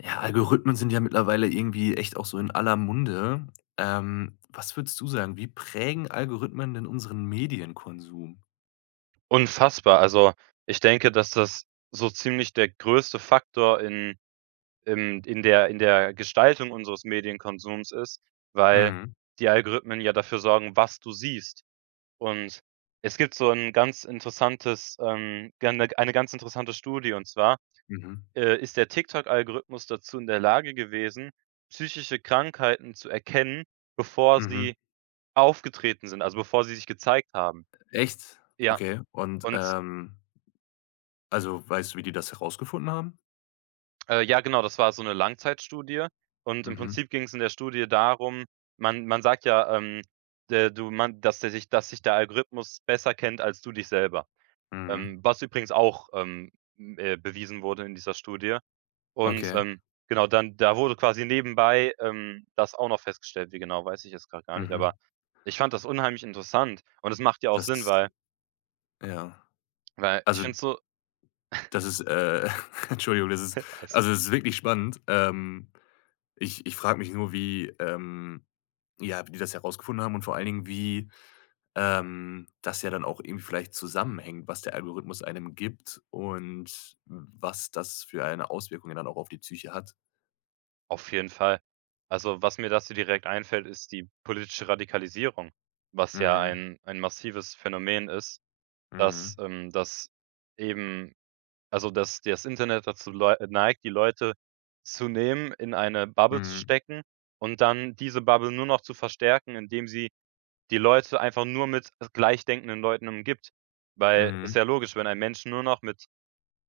Ja, Algorithmen sind ja mittlerweile irgendwie echt auch so in aller Munde. Ähm, was würdest du sagen, wie prägen Algorithmen denn unseren Medienkonsum? Unfassbar. Also, ich denke, dass das so ziemlich der größte Faktor in im in der in der Gestaltung unseres Medienkonsums ist, weil Mhm. die Algorithmen ja dafür sorgen, was du siehst. Und es gibt so 'n ganz interessantes, ähm, ge eine ganz interessante Studie. Und zwar, Mhm. äh, ist der TikTok Algorithmus dazu in der Lage gewesen, psychische Krankheiten zu erkennen, bevor Mhm. sie aufgetreten sind, also, bevor sie sich gezeigt haben. Echt? Ja. Okay, und Und ähm also, weißt du, wie die das herausgefunden haben? Äh, ja genau, das war so 'ne Langzeitstudie und im Mhm. Prinzip ging's in der Studie darum, man man sagt ja, ähm, de du man, dass der sich dass sich der Algorithmus besser kennt als du dich selber, Mhm. ähm, was übrigens auch, ähm, äh, bewiesen wurde in dieser Studie. Und, Okay. ähm, genau, dann da wurde quasi nebenbei, ähm, das auch noch festgestellt, wie genau, weiß ich jetzt grad gar nicht, Mhm. aber ich fand das unheimlich interessant und es macht ja auch Das Sinn, ist, weil ja. weil ich Also finde so das ist, äh Entschuldigung, das ist Alles also, es ist wirklich spannend. Ähm, ich ich frage mich nur, wie, ähm ja, wie die das herausgefunden haben und vor allen Dingen, wie, ähm, das ja dann auch eben vielleicht zusammenhängt, was der Algorithmus einem gibt und w was das für eine Auswirkung ja dann auch auf die Psyche hat. Auf jeden Fall. Also, was mir dazu direkt einfällt, ist die politische Radikalisierung, was ja Mhm. ein ein massives Phänomen ist, Mhm. dass, ähm dass eben also dass das Internet dazu leu neigt, die Leute zu nehmen, in eine Bubble zu Mhm. stecken und dann diese Bubble nur noch zu verstärken, indem sie die Leute einfach nur mit gleichdenkenden Leuten umgibt. Weil ist Mhm. ja logisch, wenn ein Menschen nur noch mit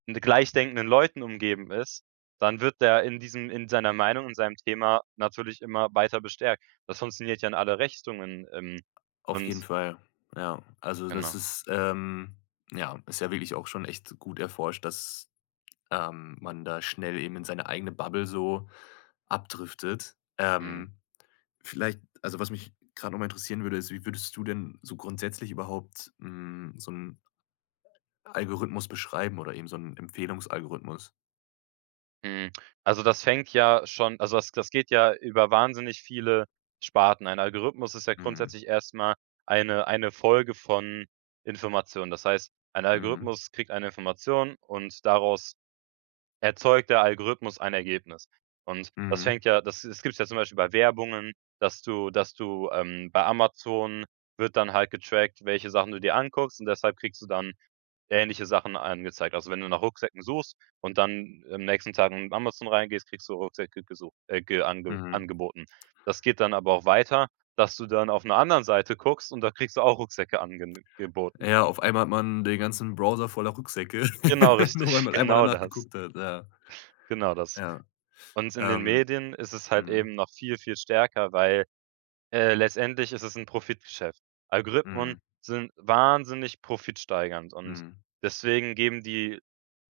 n gleichdenkenden Leuten umgeben ist, dann wird der in diesem in seiner Meinung, in seinem Thema natürlich immer weiter bestärkt. Das funktioniert ja in alle Richtungen, ähm, Auf jeden und Fall, ja. Also, das Genau. ist, ähm ja, ist ja wirklich auch schon echt gut erforscht, dass, ähm, man da schnell eben in seine eigene Bubble so abdriftet. Mhm. Ähm, vielleicht also, was mich grad noch mal interessieren würde, ist, wie würdest du denn so grundsätzlich überhaupt, hm, so 'n Algorithmus beschreiben oder eben so 'n Empfehlungsalgorithmus? Hm, also das fängt ja schon also das das geht ja über wahnsinnig viele Sparten. Ein Algorithmus ist ja Mhm. grundsätzlich erst mal eine eine Folge von Informationen. Das heißt, ein Mhm. Algorithmus kriegt eine Information und daraus erzeugt der Algorithmus ein Ergebnis. Und das Mhm. fängt ja das es gibt's ja zum Beispiel bei Werbungen, dass du dass du, ähm bei Amazon wird dann halt getrackt, welche Sachen du dir anguckst, und deshalb kriegst du dann ähnliche Sachen angezeigt. Also wenn du nach Rucksäcken suchst und dann im nächsten Tagen in Amazon reingehst, kriegst du Rucksäcke gesucht, äh ge ange Mhm. angeboten. Das geht dann aber auch weiter, dass du dann auf 'ner anderen Seite guckst und da kriegst du auch Rucksäcke angene geboten. Ja, auf einmal hat man den ganzen Browser voller Rückseite, Genau nur weil richtig, man einmal genau danach das. geguckt hat. Ja, Genau das. ja, Und in den ähm, Medien ist es halt mhm. eben noch viel, viel stärker, weil, äh, letztendlich ist es 'n Profitgeschäft. Algorithmen Mhm. sind wahnsinnig profitsteigernd und Mhm. deswegen geben die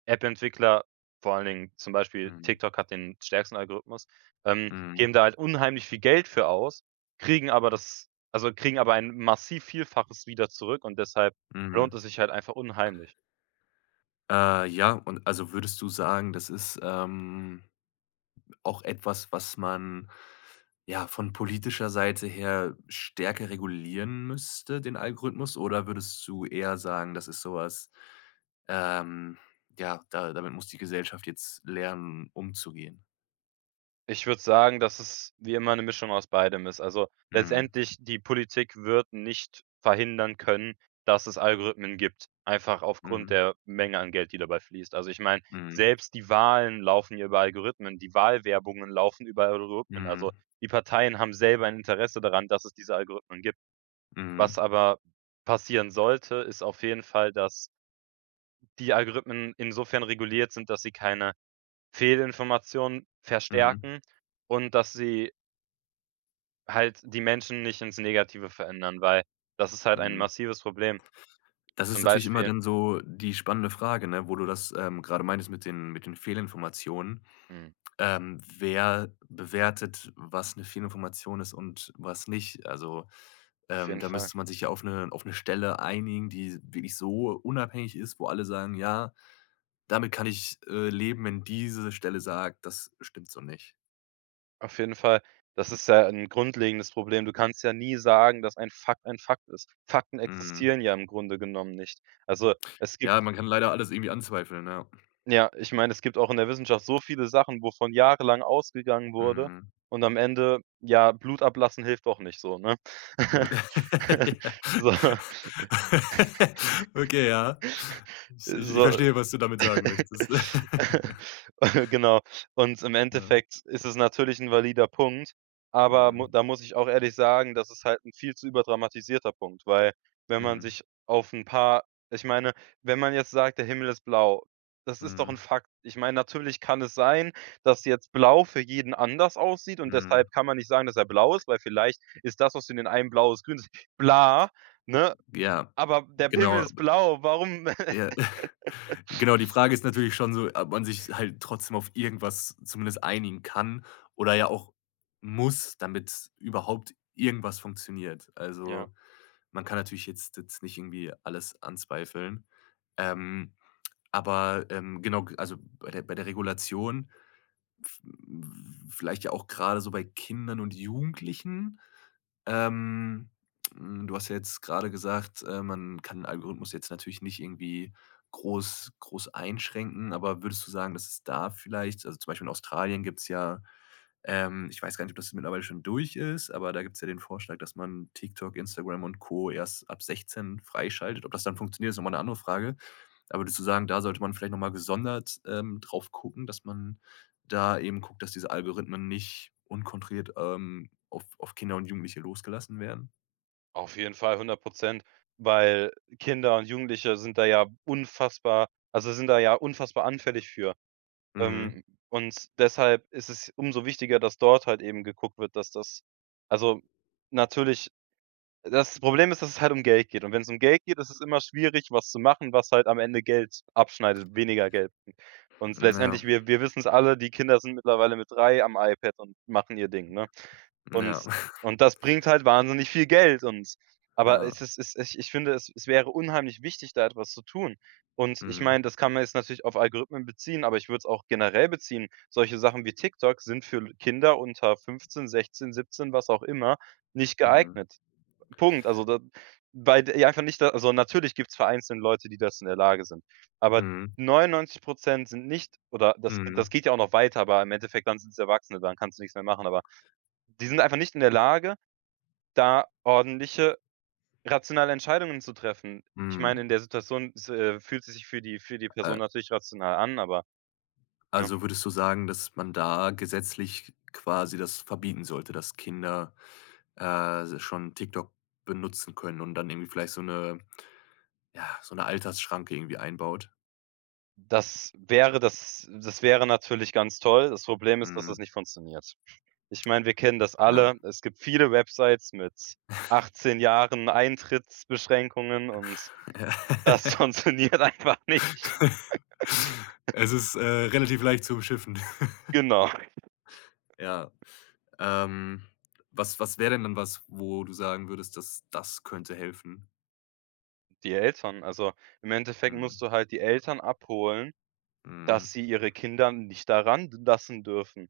App-Entwickler vor allen Dingen zum Beispiel Mhm. TikTok hat den stärksten Algorithmus, ähm, Mhm. geben da halt unheimlich viel Geld für aus, kriegen aber das also kriegen aber ein massiv Vielfaches wieder zurück und deshalb lohnt Mhm. es sich halt einfach unheimlich. Äh, ja, und also würdest du sagen, das ist, ähm, auch etwas, was man ja von politischer Seite her stärker regulieren müsste, den Algorithmus? Oder würdest du eher sagen, das ist so was ähm, ja, da damit muss die Gesellschaft jetzt lernen umzugehen? Ich würde sagen, dass es wie immer 'ne Mischung aus beidem ist. Also, Mhm. letztendlich, die Politik wird nicht verhindern können, dass es Algorithmen gibt, einfach aufgrund Mhm. der Menge an Geld, die dabei fließt. Also ich meine, Mhm. selbst die Wahlen laufen ja über Algorithmen, die Wahlwerbungen laufen über Algorithmen. Also, Mhm. die Parteien haben selber ein Interesse daran, dass es diese Algorithmen gibt. Was Mhm. aber passieren sollte, ist auf jeden Fall, dass die Algorithmen insofern reguliert sind, dass sie keine Fehlinformationen Mhm. verstärken und dass sie halt die Menschen nicht ins Negative verändern, weil das ist halt ein Mhm. massives Problem. Das ist Zum natürlich immer Beispiel dann so die spannende Frage, ne, wo du das, ähm, grade meintest mit den mit den Fehlinformationen. Hm. Ähm, wer bewertet, was 'ne Fehlinformationen ist und was nicht? Also, Auf ähm, jeden da Fall. müsste man sich ja auf 'ne auf 'ne Stelle einigen, die wirklich so unabhängig ist, wo alle sagen: „Ja, damit kann ich, äh, leben, wenn diese Stelle sagt, das stimmt so nicht.“ Auf jeden Fall, das ist ja 'n grundlegendes Problem. Du kannst ja nie sagen, dass ein Fakt ein Fakt ist. Fakten Mhm. existieren ja im Grunde genommen nicht. Also, es gibt Ja, man kann leider alles irgendwie anzweifeln, ja. ja, ich meine, es gibt auch in der Wissenschaft so viele Sachen, wovon jahrelang ausgegangen wurde, Mhm. und am Ende, ja, Blut ablassen hilft doch nicht so, ne? Mhm. Ja. So Okay, ja. I ich ich so, verstehe, was du damit sagen möchtest. genau. Und im Ja. Endeffekt ist es natürlich 'n valider Punkt, aber Mhm. mu da muss ich auch ehrlich sagen, das ist halt 'n viel zu überdramatisierter Punkt, weil, wenn man Mhm. sich auf 'n paar ich meine, wenn man jetzt sagt, der Himmel ist blau, das ist doch 'n Mhm. Fakt. Ich meine, natürlich kann es sein, dass jetzt blau für jeden anders aussieht, und Mhm. deshalb kann man nicht sagen, dass er blau ist, weil vielleicht ist das, was für den einen blau ist, grün ist, bla, ne? Ja, Aber der genau, Himmel ist abe blau. Warum? Ja. Genau, die Frage ist natürlich schon so, ob man sich halt trotzdem auf irgendwas zumindest einigen kann oder ja auch muss, damit überhaupt irgendwas funktioniert. Also, Ja. man kann natürlich jetzt jetzt nicht irgendwie alles anzweifeln, ähm, aber, ähm, genau, g also bei der bei der Regulation, v vielleicht ja auch grade so bei Kindern und Jugendlichen. Ähm, hm, du hast ja jetzt grade gesagt, äh, man kann 'n Algorithmus jetzt natürlich nicht irgendwie groß groß einschränken, aber würdest du sagen, dass es da vielleicht also zum Beispiel in Australien gibt's ja ähm, ich weiß gar nicht, ob das mittlerweile schon durch ist, aber da gibt's ja den Vorschlag, dass man TikTok, Instagram und Co. erst ab 16 freischaltet. Ob das dann funktioniert, ist noch mal 'ne andere Frage. Aber würdest du sagen, da sollte man vielleicht noch mal gesondert, ähm, drauf gucken, dass man da eben guckt, dass diese Algorithmen nicht unkontrolliert, ähm, auf auf Kinder und Jugendliche losgelassen werden? Auf jeden Fall 100 %, weil Kinder und Jugendliche sind da ja unfassbar also, sind da ja unfassbar anfällig für. Mhm. Ähm, und deshalb ist es umso wichtiger, dass dort halt eben geguckt wird, dass das also, natürlich, das Problem ist, dass es halt um Geld geht. Und wenn's um Geld geht, ist es immer schwierig, was zu machen, was halt am Ende Geld abschneidet, weniger Geld m und s Hm, ja. letztendlich, wir wir wissen's alle, die Kinder sind mittlerweile mit 3 am iPad und machen ihr Ding, ne? Hm, ja. Und und das bringt halt wahnsinnig viel Geld. Und aber Ja. es es es ich ich finde, es wäre unheimlich wichtig, da etwas zu tun. Und ich Mhm. meine, das kann man jetzt natürlich auf Algorithmen beziehen, aber ich würde es auch generell beziehen. Solche Sachen wie TikTok sind für Kinder unter 15, 16,, 17, was auch immer nicht Mhm. geeignet. Punkt. Also, da weil die einfach nicht da also, natürlich gibt es vereinzelt Leute, die dazu in der Lage sind. Aber Mhm. 99 % sind nicht oder das g das Mhm. geht ja auch noch weiter, aber im Endeffekt dann sind's Erwachsene, dann kannst du nix mehr machen. Aber die sind einfach nicht in der Lage, da ordentliche, rationale Entscheidungen zu treffen. Ich meine, Mhm. in der Situation s äh, fühlt es sich für die für die Person Äh natürlich rational an, aber ne? Also, würdest du sagen, dass man da gesetzlich quasi das verbieten sollte, dass Kinder, äh, se schon TikTok benutzen können und dann irgendwie vielleicht so 'ne ja, so 'ne Altersschranke irgendwie einbaut? Das wäre das das wäre natürlich ganz toll. Das Problem ist, dass das Mhm. nicht funktioniert. Ich meine, wir kennen das Ja. alle. Es gibt viele Websites mit 18 Jahren Eintrittsbeschränkungen und Ja. das funktioniert einfach nicht. Also, es ist, äh, relativ leicht zu umschiffen. Genau. Ja. Ähm, was was wäre denn dann was, wo du sagen würdest, das das könnte helfen? Die Eltern. Also, im Endeffekt musst Mhm. du halt die Eltern abholen, Mhm. dass sie ihre Kinder nicht da ran lassen dürfen.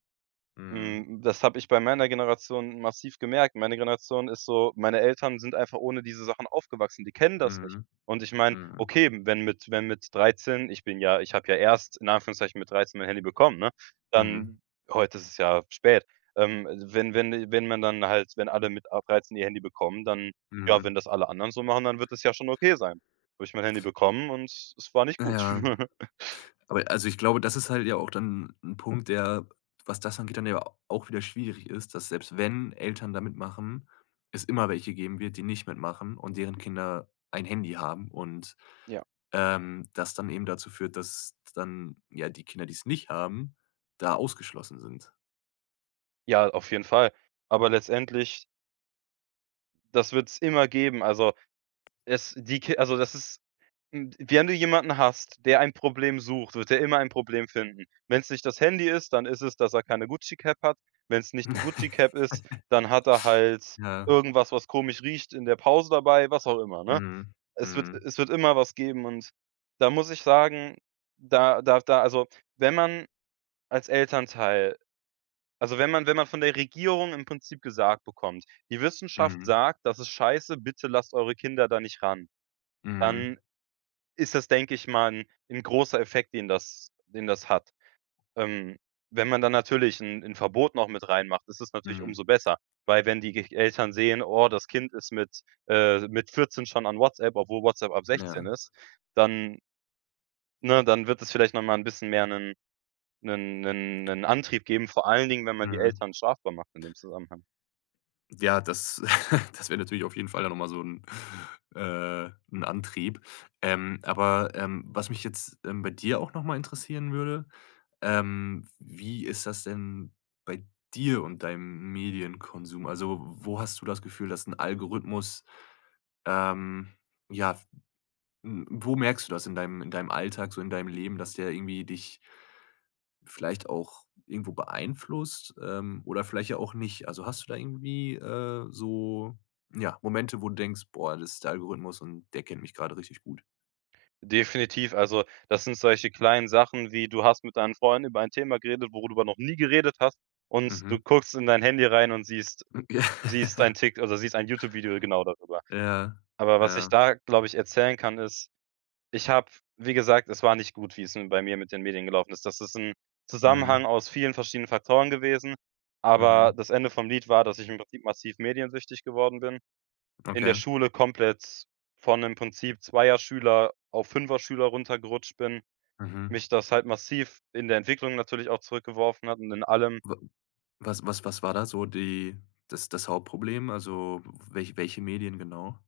Mhm. Hm, das habe ich bei meiner Generation massiv gemerkt. Meine Generation ist so meine Eltern sind einfach ohne diese Sachen aufgewachsen, die kennen das nicht. Mhm. Und ich meine, Mhm. okay, wenn mit wenn mit 13 ich bin ja ich habe ja erst in Anführungszeichen mit 13 mein Handy bekommen, ne? Mhm. Dann heute ist es ja spät. Ähm, wenn wenn wenn man dann halt wenn alle mit ab 13 ihr Handy bekommen, dann ja wenn Mhm. das alle anderen so machen, dann wird das ja schon okay sein. Habe ich mein Handy bekommen, und es war nicht gut. Ja. Aber also ich glaube, das ist halt ja auch dann 'n Punkt, der, was das angeht, dann ja auch wieder schwierig ist, dass selbst wenn Eltern da mitmachen, es immer welche geben wird, die nicht mitmachen und deren Kinder ein Handy haben und, Ja. ähm, das dann eben dazu führt, dass dann ja die Kinder, die es nicht haben, da ausgeschlossen sind. Ja, auf jeden Fall, aber letztendlich Das wird es immer geben. Also es die Ki also das ist, hm wenn du jemanden hast, der ein Problem sucht, wird der immer ein Problem finden. Wenn es nicht das Handy ist, dann ist es, dass er keine Gucci-Cap hat. Wenn es nicht die Gucci-Cap ist, dann hat er halt Ja. irgendwas, was komisch riecht in der Pause dabei, was auch immer, ne? Mhm, Es wird mhm. es wird immer was geben. Und da muss ich sagen, da da da also wenn man als Elternteil also wenn man wenn man von der Regierung im Prinzip gesagt bekommt: „Die Wissenschaft Mhm. sagt, das ist scheiße, bitte lasst eure Kinder da nicht ran". Mhm. Dann ist das, denke ich mal 'n-'n großer Effekt, den das den das hat. Ähm, wenn man dann natürlich 'n 'n Verbot noch mit reinmacht, ist das natürlich Mhm. umso besser. Weil wenn die g Eltern sehen: „Oh, das Kind ist mit äh, mit 14 schon an WhatsApp", obwohl WhatsApp ab 16 Ja. ist, dann ne, dann wird es vielleicht noch mal 'n bisschen mehr 'nen 'nen 'nen 'nen Antrieb geben. Vor allen Dingen, wenn man die Mhm. Eltern strafbar macht in dem Zusammenhang. Ja, das das wäre natürlich auf jeden Fall dann noch mal son 'n, äh 'n Antrieb. Ähm, aber, ähm, was mich jetzt, ähm, bei dir auch noch mal interessieren würde, ähm: Wie ist das denn bei dir und deinem Medienkonsum? Also, wo hast du das Gefühl, dass 'n Algorithmus, ähm ja, w wo merkst du das in deinem in deinem Alltag, so in deinem Leben, dass der irgendwie dich vielleicht auch irgendwo beeinflusst, ähm, oder vielleicht ja auch nicht? Also, hast du da irgendwie, äh, so, ja, Momente, wo du denkst: „Boah, das ist der Algorithmus und der kennt mich grade richtig gut?“ Definitiv. Also, das sind solche kleinen Sachen wie: Du hast mit deinen Freunden über ein Thema geredet, worüber du noch nie geredet hast. Und du Mhm. guckst in dein Handy rein und siehst M ja. siehst dein Tik also siehst ein YouTube-Video genau darüber. Ja, Aber was ich ja. da, glaube ich, erzählen kann, ist: Ich habe, wie gesagt es war nicht gut, wie's bei mir mit den Medien gelaufen ist. Das ist 'n Mhm. Zusammenhang aus vielen verschiedenen Faktoren gewesen. Aber Mhm. das Ende vom Lied war, dass ich im Prinzip massiv mediensüchtig geworden bin. In der Okay. Schule komplett von im Prinzip zweier Schüler auf fünfer Schüler runtergerutscht bin, Mhm. mich das halt massiv in der Entwicklung natürlich auch zurückgeworfen hat und in allem. W was was was war da so die das das Hauptproblem, also w welche welche Medien genau?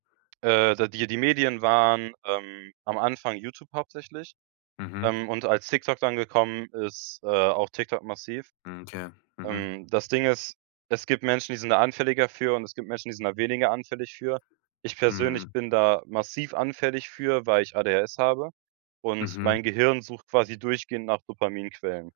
Äh, d die die Medien waren, ähm, am Anfang YouTube hauptsächlich. Mhm. Ähm, und als TikTok dann gekommen ist, äh, auch TikTok massiv. Mhm, okay, mhm. Ähm, das Ding ist, es gibt Menschen, die sind da anfälliger für und es gibt Menschen, die sind da weniger anfällig für. Ich persönlich Mhm. bin da massiv anfällig für, weil ich ADHS habe und Mhm. mein Gehirn sucht quasi durchgehend nach Dopaminquellen.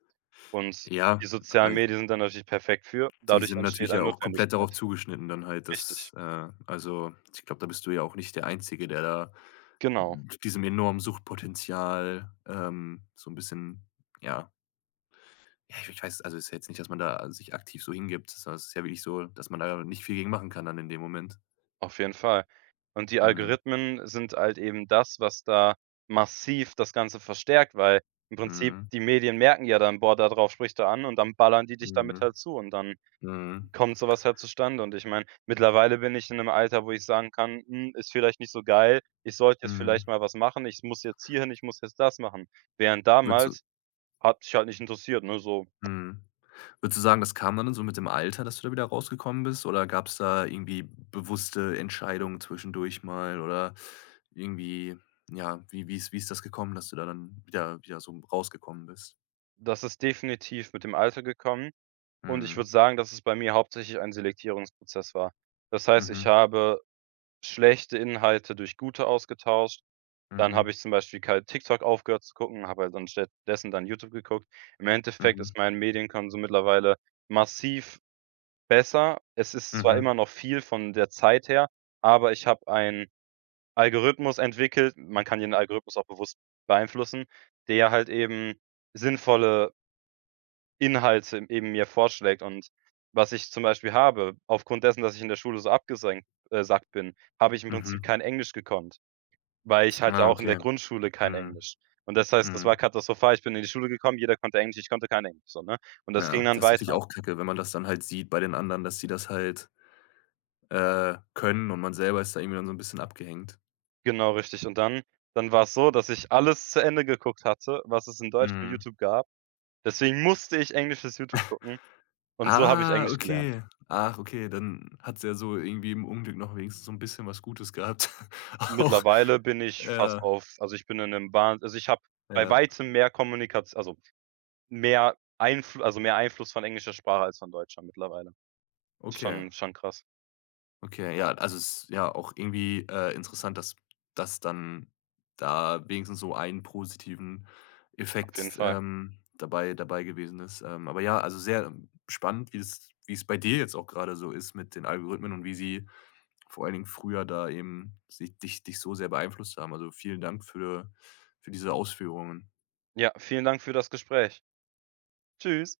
Und Ja, die sozialen äh Medien sind dann natürlich perfekt für und Die dadurch sind entsteht natürlich eine ja auch komplett darauf Notwendigkeit. zugeschnitten dann halt, Richtig. dass, äh also ich glaube, da bist du ja auch nicht der Einzige, der da Genau. diesem enormen Suchtpotenzial, ähm, so 'n bisschen, ja Ja, ich w ich weiß, also ist ja jetzt nicht, dass man da sich aktiv so hingibt. Sondern ist ja wirklich so, dass man da nicht viel gegen machen kann dann in dem Moment. Auf jeden Fall. Und die Mhm. Algorithmen sind halt eben das, was da massiv das Ganze verstärkt, weil im Prinzip, Mhm. die Medien merken ja dann: „Boah, da drauf spricht er an“ und dann ballern die dich damit Mhm, halt zu und dann mhm. kommt so was halt zustande. Und ich meine, mittlerweile bin ich in 'nem Alter, wo ich sagen kann: „Hm, ist vielleicht nicht so geil. Ich sollte jetzt vielleicht Mhm. mal was machen. Ich muss jetzt hier hin, ich muss jetzt das machen.“ Während Würdest du damals, hat mich halt nicht interessiert, ne, so. Mhm. Würdest du sagen, das kann dann in so mit dem Alter, dass du da wieder rausgekommen bist oder gab's da irgendwie bewusste Entscheidungen zwischendurch mal oder irgendwie, ja wie wie ist wie ist das gekommen, dass du da dann wieder wieder so m rausgekommen bist? Das ist definitiv mit dem Alter gekommen. Und ich Mhm. würde sagen, dass es bei mir hauptsächlich ein Selektierungsprozess war. Das heißt, ich Mhm. habe schlechte Inhalte durch gute ausgetauscht. Dann habe Mhm. ich zum Beispiel kalt TikTok aufgehört zu gucken, habe halt dann an stattdessen dann YouTube geguckt. Im Endeffekt Mhm. ist mein Medienkonsum mittlerweile massiv besser. Es ist zwar Mhm. immer noch viel, von der Zeit her, aber ich habe einen Algorithmus entwickelt. Man kann ja den Algorithmus auch bewusst beeinflussen, der halt eben sinnvolle Inhalte eben mir vorschlägt. Und was ich zum Beispiel habe, aufgrund dessen, dass ich in der Schule so abgesenkt, äh sackt bin, habe ich im Prinzip Mhm. kein Englisch gekonnt, weil ich halt ja Ah, auch in der okay. Grundschule kein Mhm. Englisch. Und das heißt, das war Mhm. katastrophal. Ich bin in die Schule gekommen, jeder konnte Englisch, ich konnte kein Englisch, so, ne? Und das Ja, ging dann das ist natürlich weiter. auch kacke, wenn man das dann halt sieht bei den anderen, dass die das halt äh, können und man selber ist da irgendwie dann so 'n bisschen abgehängt. Genau richtig. Und dann dann war's so, dass ich alles zu Ende geguckt hatte, was es in Deutsch für Mhm. YouTube gab. Deswegen musste ich englisches YouTube gucken und so habe ich Ah, Englisch gelernt. okay. Ach, okay, dann hat's ja so irgendwie im Unglück noch wenigstens so 'n bisschen was Gutes gehabt, auch. Mittlerweile bin ich fast Ja. auf also ich bin in 'nem Bahn also, ich habe bei Ja. Weitem mehr Kommunikation also mehr Einflu also mehr Einfluss von englischer Sprache als von deutscher mittlerweile. Okay. Schon schon krass. Okay, ja, also es ist ja auch irgendwie, äh, interessant, dass das dann da wenigstens so ein positiven Auf jeden Effekt, Fall. ähm, dabei dabei gewesen ist. Ähm, aber ja, also sehr spannend, wie es wie es bei dir jetzt auch gerade so ist mit den Algorithmen und wie sie vor allen Dingen früher da eben sich dich dich so sehr beeinflusst haben. Also vielen Dank für für diese Ausführungen. Ja, vielen Dank für das Gespräch. Tschüss.